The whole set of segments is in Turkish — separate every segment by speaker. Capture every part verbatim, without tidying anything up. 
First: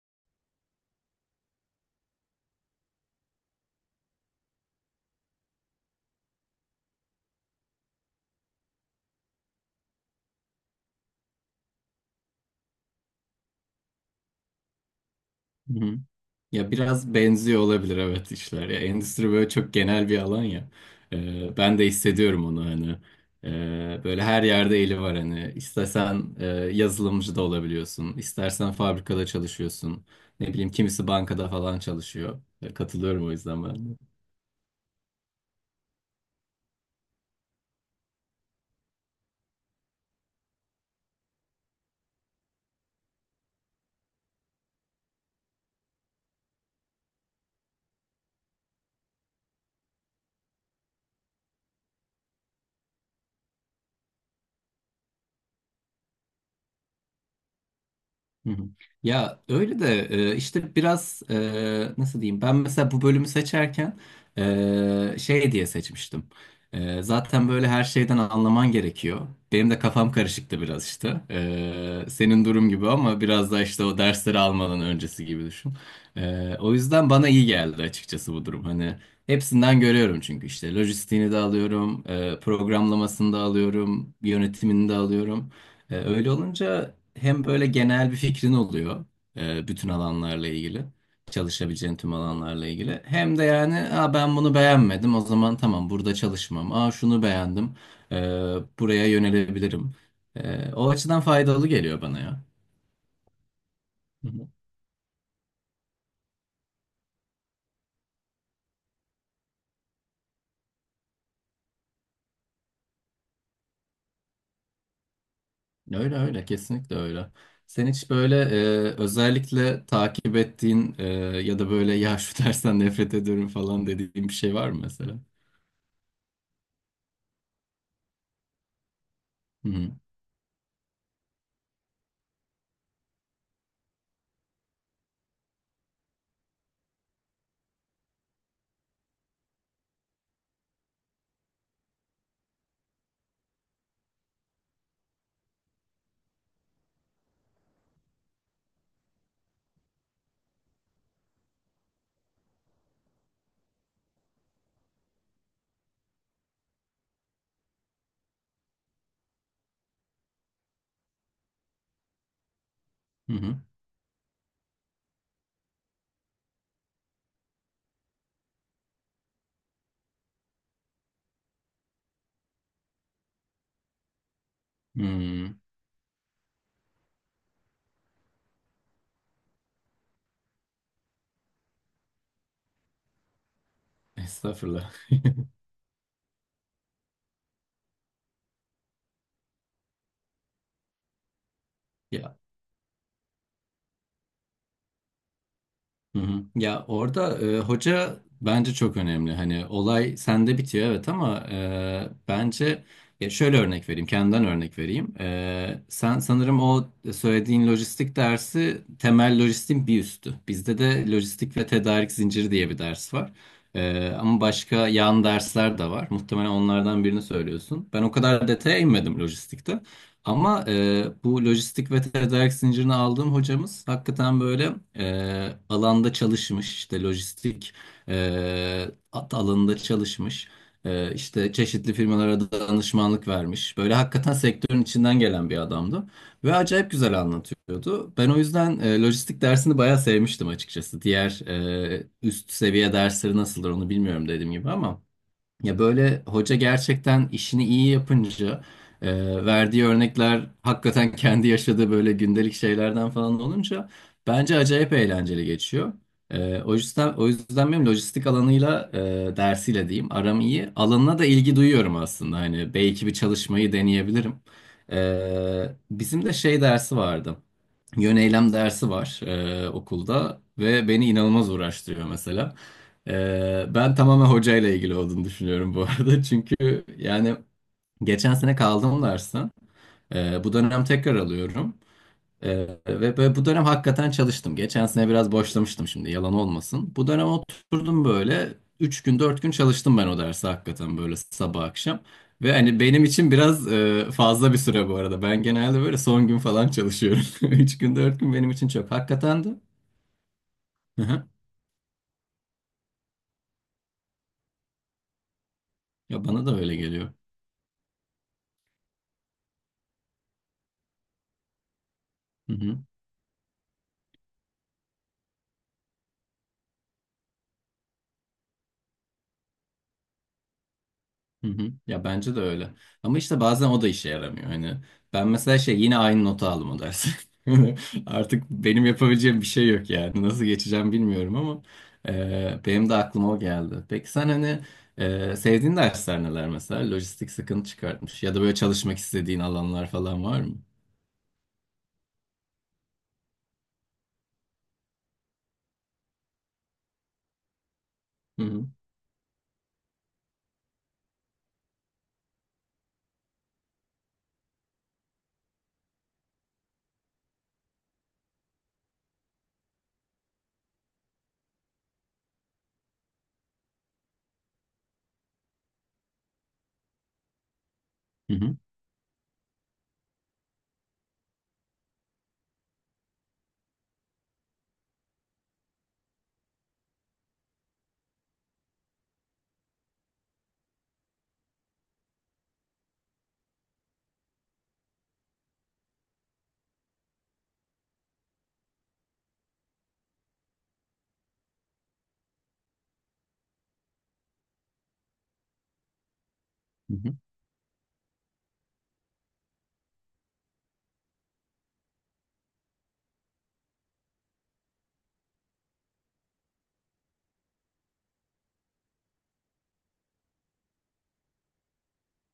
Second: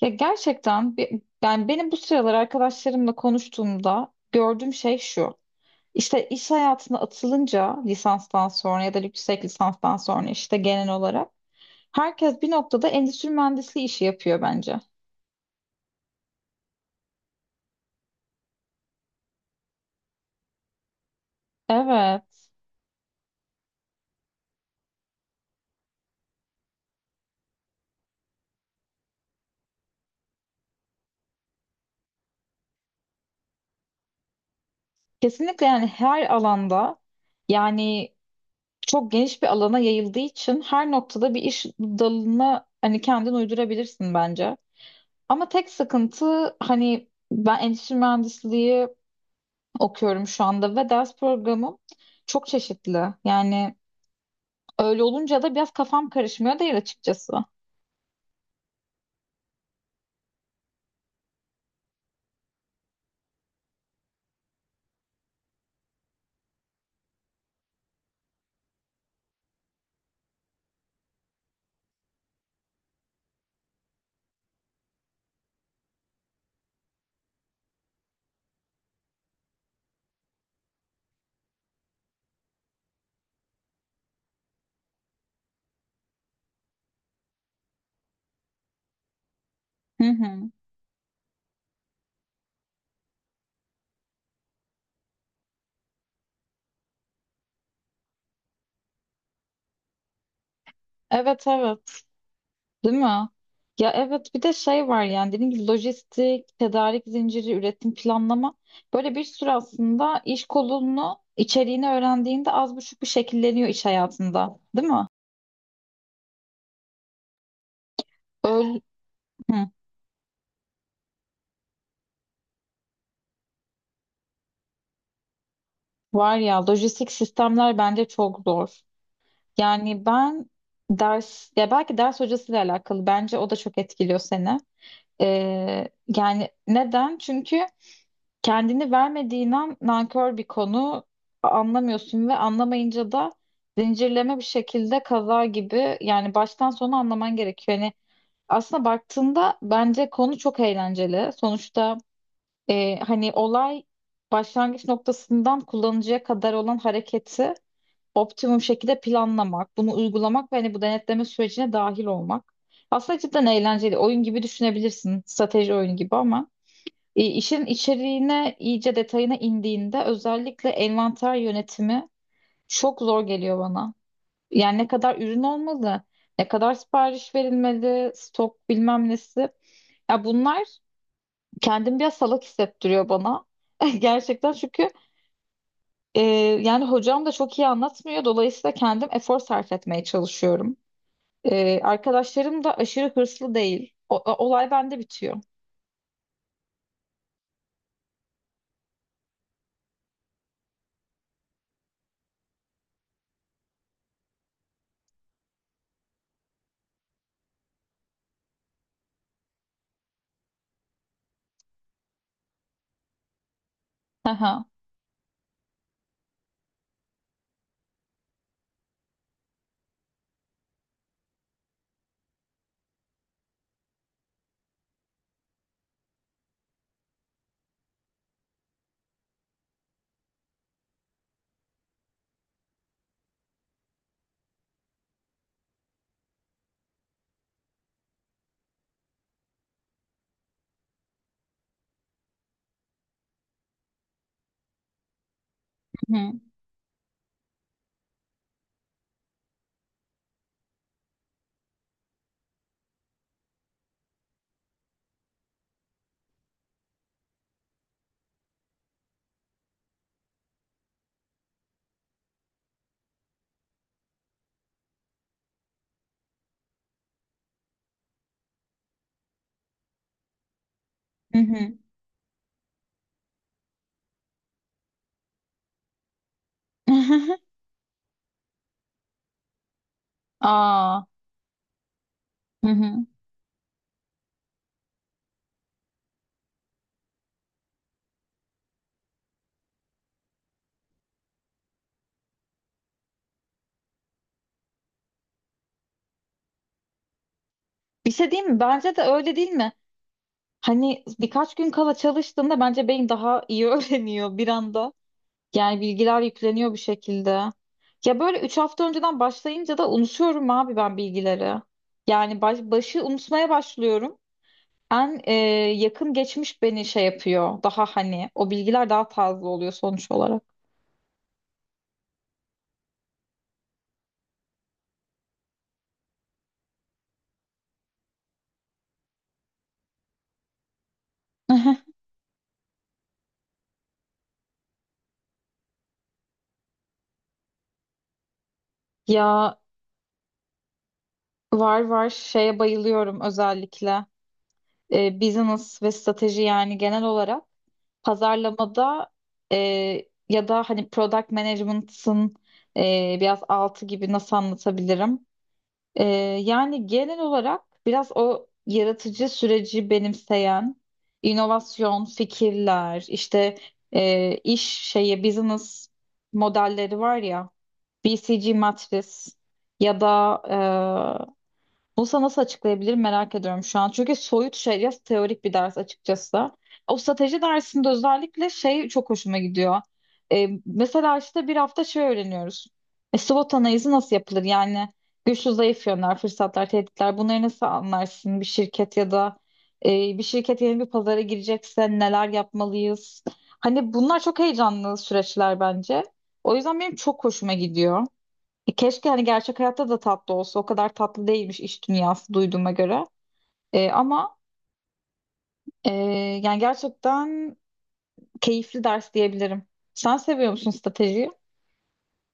Speaker 1: Ya gerçekten bi- yani benim bu sıralar arkadaşlarımla konuştuğumda gördüğüm şey şu. İşte iş hayatına atılınca lisanstan sonra ya da yüksek lisanstan sonra işte genel olarak herkes bir noktada endüstri mühendisliği işi yapıyor bence.
Speaker 2: Hı hı. Ya biraz benziyor olabilir evet işler. Ya endüstri böyle çok genel bir alan ya. Ee, ben de
Speaker 1: Evet.
Speaker 2: hissediyorum onu hani. Ee, böyle her yerde eli var hani. İstesen e, yazılımcı da olabiliyorsun. İstersen fabrikada çalışıyorsun. Ne bileyim kimisi bankada falan çalışıyor. Ya, katılıyorum o yüzden ben de.
Speaker 1: Kesinlikle yani her alanda yani çok geniş bir alana yayıldığı için her noktada bir iş dalına hani kendin uydurabilirsin bence. Ama tek sıkıntı hani ben endüstri mühendisliği okuyorum şu anda ve ders programım çok çeşitli. Yani öyle olunca da biraz kafam karışmıyor değil açıkçası.
Speaker 2: Hı hı. Ya öyle de e, işte biraz e, nasıl diyeyim ben mesela bu bölümü seçerken e, şey diye seçmiştim. E, zaten böyle her şeyden anlaman gerekiyor. Benim de kafam karışıktı biraz işte. E, senin durum gibi ama biraz da işte o dersleri almadan öncesi gibi düşün. E, o yüzden bana iyi geldi açıkçası bu durum. Hani hepsinden görüyorum çünkü işte lojistiğini de alıyorum, e, programlamasını da alıyorum, yönetimini de alıyorum. E, öyle olunca hem böyle genel bir fikrin oluyor e, bütün
Speaker 1: Hı
Speaker 2: alanlarla
Speaker 1: hı.
Speaker 2: ilgili, çalışabileceğin tüm alanlarla ilgili. Hem de yani Aa, ben bunu beğenmedim o zaman tamam burada çalışmam. Aa şunu beğendim e, buraya yönelebilirim. E, o açıdan
Speaker 1: Evet,
Speaker 2: faydalı
Speaker 1: evet.
Speaker 2: geliyor bana ya.
Speaker 1: Değil mi? Ya
Speaker 2: Hı
Speaker 1: evet, bir
Speaker 2: hı.
Speaker 1: de şey var yani dediğim gibi lojistik, tedarik zinciri, üretim planlama böyle bir sürü aslında iş kolunu içeriğini öğrendiğinde az buçuk bir şekilleniyor iş hayatında. Değil mi?
Speaker 2: Öyle öyle kesinlikle öyle. Sen hiç böyle
Speaker 1: Öyle.
Speaker 2: e, özellikle takip ettiğin e, ya da böyle ya şu dersten nefret ediyorum falan dediğin bir şey var mı mesela?
Speaker 1: Var ya, lojistik sistemler bence çok zor.
Speaker 2: Hı hı.
Speaker 1: Yani ben ders, ya belki ders hocasıyla alakalı bence o da çok etkiliyor seni. Ee, yani neden? Çünkü kendini vermediğin an nankör bir konu, anlamıyorsun ve anlamayınca da zincirleme bir şekilde kaza gibi, yani baştan sona anlaman gerekiyor. Yani aslında baktığında bence konu çok eğlenceli. Sonuçta e, hani olay başlangıç noktasından kullanıcıya kadar olan hareketi optimum şekilde planlamak, bunu uygulamak ve hani bu denetleme sürecine dahil olmak. Aslında
Speaker 2: Hı
Speaker 1: cidden
Speaker 2: hı.
Speaker 1: eğlenceli. Oyun gibi düşünebilirsin. Strateji oyunu gibi ama e, işin içeriğine, iyice detayına indiğinde özellikle envanter yönetimi çok zor geliyor bana. Yani ne kadar ürün
Speaker 2: Hı.
Speaker 1: olmalı, ne kadar sipariş verilmeli, stok bilmem nesi. Ya bunlar kendimi biraz salak hissettiriyor bana. Gerçekten, çünkü
Speaker 2: Estağfurullah.
Speaker 1: e, yani hocam da çok iyi anlatmıyor. Dolayısıyla kendim efor sarf etmeye çalışıyorum. Ee,
Speaker 2: Ya.
Speaker 1: arkadaşlarım da aşırı hırslı değil. O- o- olay bende bitiyor.
Speaker 2: Hı hı. Ya orada e, hoca bence çok önemli. Hani olay sende bitiyor evet ama e, bence ya şöyle örnek vereyim, kendimden örnek vereyim. E, sen sanırım o söylediğin lojistik dersi temel lojistiğin bir üstü. Bizde de lojistik ve tedarik zinciri diye bir ders var. E, ama
Speaker 1: Aha.
Speaker 2: başka yan dersler de var. Muhtemelen onlardan birini söylüyorsun. Ben o kadar detaya inmedim lojistikte. Ama e, bu lojistik ve tedarik zincirini aldığım hocamız hakikaten böyle e, alanda çalışmış işte lojistik e, at alanında çalışmış. E, işte çeşitli firmalara da danışmanlık vermiş böyle hakikaten sektörün içinden gelen bir adamdı ve acayip güzel anlatıyordu. Ben o yüzden e, lojistik dersini bayağı sevmiştim açıkçası diğer e, üst seviye dersleri nasıldır onu bilmiyorum dediğim gibi ama. Ya
Speaker 1: Hı
Speaker 2: böyle
Speaker 1: hı.
Speaker 2: hoca gerçekten işini iyi yapınca e, verdiği örnekler hakikaten kendi yaşadığı böyle gündelik şeylerden falan olunca bence acayip eğlenceli geçiyor. E, o yüzden o yüzden benim lojistik alanıyla e, dersiyle diyeyim aram iyi. Alanına da ilgi duyuyorum aslında. Hani belki bir çalışmayı deneyebilirim. E, bizim de şey dersi vardı. Yöneylem dersi var e, okulda ve beni
Speaker 1: Hı
Speaker 2: inanılmaz
Speaker 1: hı.
Speaker 2: uğraştırıyor mesela. Ee, ben tamamen hocayla ilgili olduğunu düşünüyorum bu arada. Çünkü yani geçen sene kaldım dersten. Ee, bu dönem
Speaker 1: Aa.
Speaker 2: tekrar alıyorum. Ee,
Speaker 1: Hı hı.
Speaker 2: ve böyle bu dönem hakikaten çalıştım. Geçen sene biraz boşlamıştım şimdi yalan olmasın. Bu dönem oturdum böyle üç gün dört gün çalıştım ben o dersi hakikaten böyle sabah akşam. Ve hani benim için biraz e, fazla bir süre bu arada. Ben genelde böyle son gün falan çalışıyorum. Üç gün
Speaker 1: Bir
Speaker 2: dört
Speaker 1: şey
Speaker 2: gün
Speaker 1: diyeyim
Speaker 2: benim
Speaker 1: mi?
Speaker 2: için çok.
Speaker 1: Bence de öyle,
Speaker 2: Hakikaten
Speaker 1: değil
Speaker 2: de.
Speaker 1: mi?
Speaker 2: Hı
Speaker 1: Hani
Speaker 2: hı.
Speaker 1: birkaç gün kala çalıştığında bence beyin daha iyi öğreniyor bir anda. Yani bilgiler
Speaker 2: Ya bana da
Speaker 1: yükleniyor
Speaker 2: öyle
Speaker 1: bir
Speaker 2: geliyor.
Speaker 1: şekilde. Ya böyle üç hafta önceden başlayınca da unutuyorum abi ben bilgileri. Yani baş- başı unutmaya başlıyorum. En e, yakın geçmiş beni şey yapıyor. Daha hani o bilgiler daha taze oluyor sonuç olarak.
Speaker 2: Hı hı. Ya bence de öyle. Ama işte bazen o da işe yaramıyor. Hani ben mesela şey yine aynı notu aldım o dersi. Artık benim yapabileceğim bir şey yok yani. Nasıl geçeceğim bilmiyorum ama e, benim de aklıma o geldi. Peki sen hani e, sevdiğin dersler neler mesela? Lojistik sıkıntı çıkartmış ya da böyle çalışmak istediğin
Speaker 1: Ya
Speaker 2: alanlar falan var mı?
Speaker 1: var, var, şeye bayılıyorum özellikle e, business ve strateji, yani genel olarak
Speaker 2: Hı hı.
Speaker 1: pazarlamada, e, ya da hani product management'ın e, biraz altı gibi, nasıl anlatabilirim? E, Yani genel olarak biraz o yaratıcı süreci benimseyen inovasyon fikirler işte, e, iş şeye business modelleri var ya, B C G
Speaker 2: Hı
Speaker 1: matris ya da e, bunu sana nasıl açıklayabilirim merak ediyorum şu an. Çünkü soyut şey ya, teorik bir ders açıkçası. O strateji dersinde özellikle şey çok hoşuma gidiyor. Ee, mesela işte bir hafta şey öğreniyoruz. E, SWOT analizi nasıl yapılır? Yani güçlü zayıf yönler, fırsatlar, tehditler, bunları nasıl anlarsın? Bir şirket ya da e, bir şirket yeni bir pazara girecekse neler yapmalıyız? Hani bunlar çok heyecanlı süreçler bence. O yüzden benim
Speaker 2: hı.
Speaker 1: çok hoşuma gidiyor. E, Keşke hani gerçek hayatta da tatlı olsa. O kadar tatlı değilmiş iş dünyası duyduğuma göre. E, ama e, yani gerçekten keyifli ders diyebilirim. Sen seviyor musun stratejiyi?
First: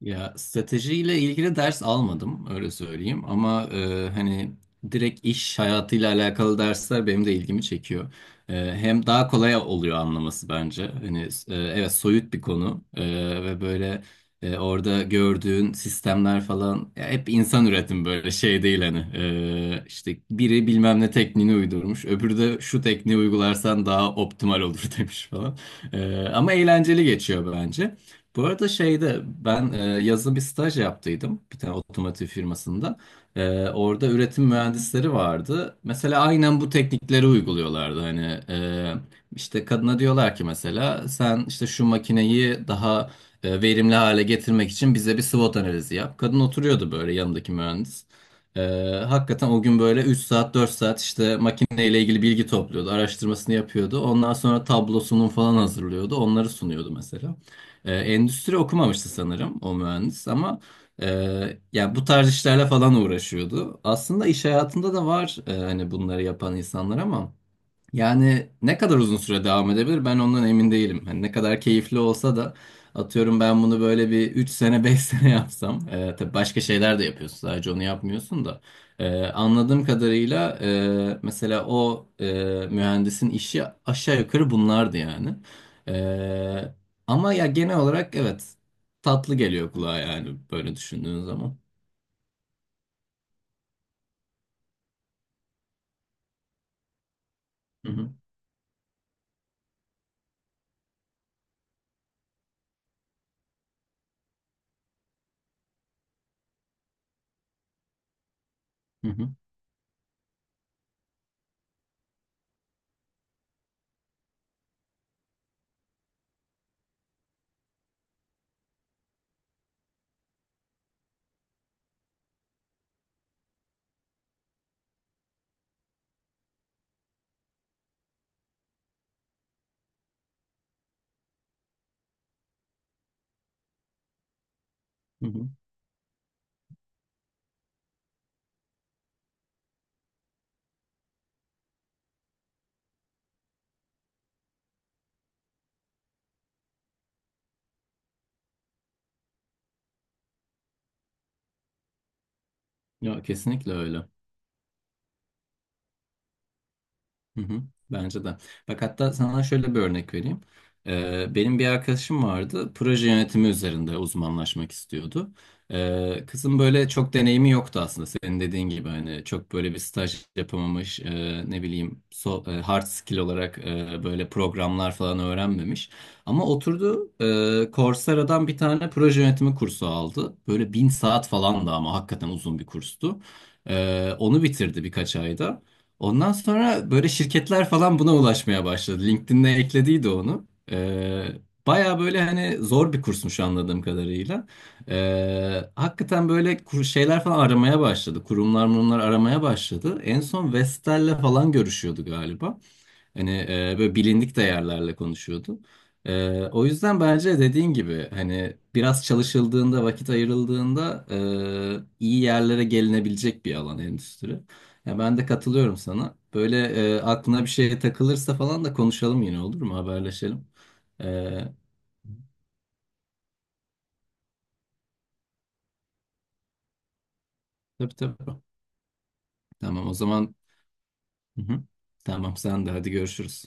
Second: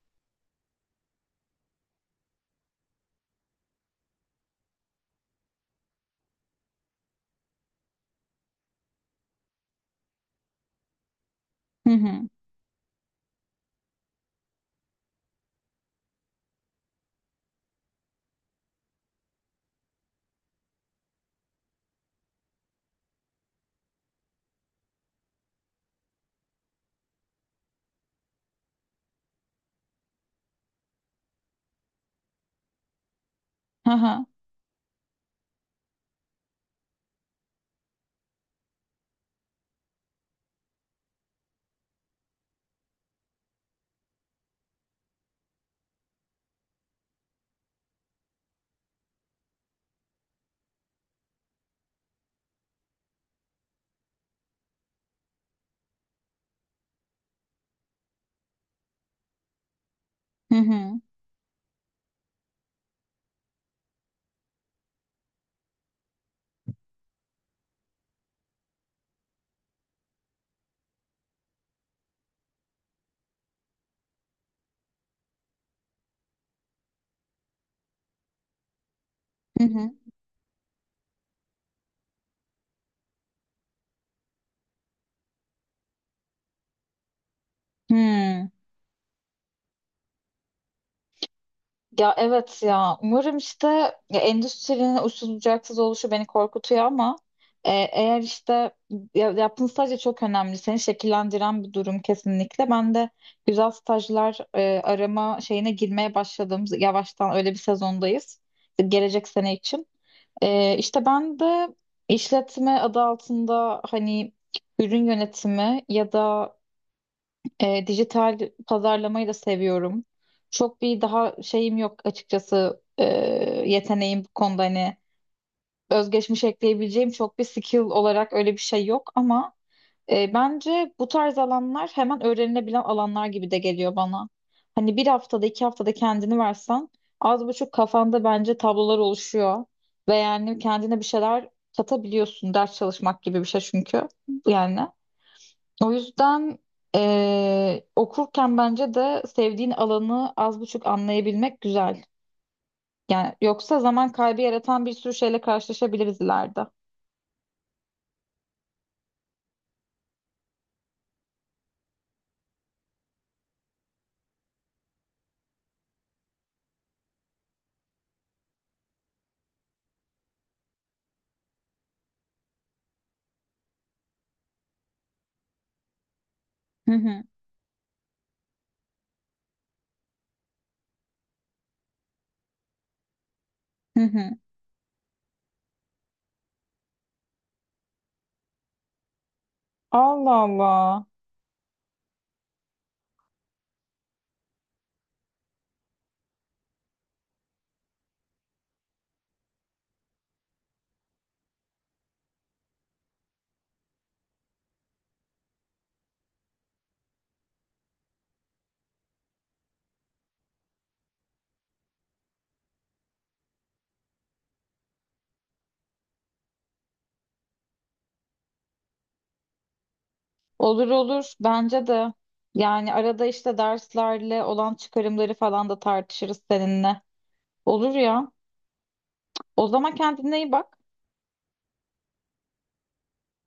Speaker 2: Ya stratejiyle ilgili ders almadım öyle söyleyeyim ama e, hani direkt iş hayatıyla alakalı dersler benim de ilgimi çekiyor. E, hem daha kolay oluyor anlaması bence. Hani e,
Speaker 1: Hı
Speaker 2: evet
Speaker 1: hı.
Speaker 2: soyut bir konu. E, ve böyle e, orada gördüğün sistemler falan ya hep insan üretim böyle şey değil hani. E, işte biri bilmem ne tekniğini uydurmuş öbürü de şu tekniği uygularsan daha optimal olur demiş falan. E, ama eğlenceli geçiyor bence. Bu arada şeyde ben e, yazın bir staj yaptıydım bir tane otomotiv firmasında. E,
Speaker 1: Hı
Speaker 2: orada
Speaker 1: hı.
Speaker 2: üretim mühendisleri vardı. Mesela aynen bu teknikleri uyguluyorlardı. Hani e, işte kadına diyorlar ki mesela sen işte şu makineyi daha e, verimli hale getirmek için bize bir SWOT analizi yap. Kadın oturuyordu böyle yanındaki mühendis. E, hakikaten o gün böyle üç saat dört saat işte makineyle ilgili bilgi topluyordu, araştırmasını yapıyordu. Ondan sonra tablosunun falan hazırlıyordu, onları sunuyordu mesela. E, endüstri okumamıştı sanırım o mühendis
Speaker 1: Hı
Speaker 2: ama
Speaker 1: hı.
Speaker 2: e, ya bu tarz işlerle falan uğraşıyordu. Aslında iş hayatında da var e, hani bunları yapan insanlar ama. Yani ne kadar uzun süre devam edebilir ben ondan emin değilim. Hani ne kadar keyifli olsa da atıyorum ben bunu böyle bir üç sene beş sene yapsam. E, tabii başka şeyler de yapıyorsun sadece onu yapmıyorsun da. E,
Speaker 1: Hı
Speaker 2: anladığım
Speaker 1: hı.
Speaker 2: kadarıyla e, mesela o e, mühendisin işi aşağı yukarı bunlardı yani. E, ama ya genel olarak evet
Speaker 1: Hı.
Speaker 2: tatlı geliyor kulağa yani böyle düşündüğün zaman.
Speaker 1: Ya evet, ya umarım işte, ya endüstrinin uçsuz bucaksız oluşu beni korkutuyor ama e,
Speaker 2: Hı hı,
Speaker 1: eğer işte ya, yaptığın staj da çok önemli, seni şekillendiren bir durum kesinlikle. Ben de güzel stajlar e, arama şeyine girmeye başladım yavaştan, öyle bir sezondayız
Speaker 2: hı
Speaker 1: gelecek
Speaker 2: hı,
Speaker 1: sene için. E, işte ben de işletme adı altında hani ürün yönetimi ya da e, dijital pazarlamayı da seviyorum. Çok bir daha şeyim yok açıkçası, e, yeteneğim bu konuda, hani özgeçmiş ekleyebileceğim çok bir skill olarak öyle bir şey yok ama e, bence bu tarz alanlar hemen öğrenilebilen alanlar gibi de geliyor bana. Hani bir
Speaker 2: hı
Speaker 1: haftada,
Speaker 2: hı.
Speaker 1: iki haftada kendini versen az buçuk kafanda bence tablolar oluşuyor ve yani kendine bir şeyler katabiliyorsun, ders çalışmak gibi bir şey çünkü yani. O yüzden eee, okurken bence de sevdiğin alanı az buçuk anlayabilmek güzel.
Speaker 2: Ya
Speaker 1: Yani
Speaker 2: kesinlikle
Speaker 1: yoksa
Speaker 2: öyle.
Speaker 1: zaman kaybı yaratan bir sürü şeyle karşılaşabiliriz ileride.
Speaker 2: Hı hı, bence de. Bak hatta sana şöyle bir örnek vereyim. Ee, benim bir arkadaşım vardı. Proje yönetimi üzerinde uzmanlaşmak istiyordu. Ee, kızın böyle çok deneyimi yoktu aslında. Senin dediğin gibi hani çok böyle bir staj yapamamış, e, ne bileyim so- e, hard skill olarak e, böyle programlar falan öğrenmemiş. Ama
Speaker 1: Hı
Speaker 2: oturdu
Speaker 1: hı,
Speaker 2: e, Coursera'dan bir tane proje yönetimi kursu aldı. Böyle bin saat falan da ama hakikaten uzun bir kurstu.
Speaker 1: hı
Speaker 2: Ee,
Speaker 1: hı.
Speaker 2: onu bitirdi birkaç ayda. Ondan sonra böyle şirketler falan buna ulaşmaya başladı. LinkedIn'e eklediydi
Speaker 1: Allah
Speaker 2: onu.
Speaker 1: Allah.
Speaker 2: Ee, baya böyle hani zor bir kursmuş anladığım kadarıyla. Ee, hakikaten böyle kur- şeyler falan aramaya başladı. Kurumlar bunlar aramaya başladı. En son Vestel'le falan görüşüyordu galiba. Hani e, böyle bilindik değerlerle konuşuyordu. E, o yüzden bence dediğin gibi hani biraz çalışıldığında, vakit ayrıldığında e, iyi yerlere gelinebilecek bir alan endüstri. Ya ben de katılıyorum sana. Böyle e, aklına bir şey takılırsa falan da konuşalım yine olur mu? Haberleşelim.
Speaker 1: Olur,
Speaker 2: E,
Speaker 1: olur, bence de. Yani arada işte derslerle olan çıkarımları falan da tartışırız seninle. Olur
Speaker 2: tabii tabii.
Speaker 1: ya. O
Speaker 2: Tamam
Speaker 1: zaman
Speaker 2: o zaman.
Speaker 1: kendine iyi bak.
Speaker 2: Hı hı. Tamam sen de hadi görüşürüz.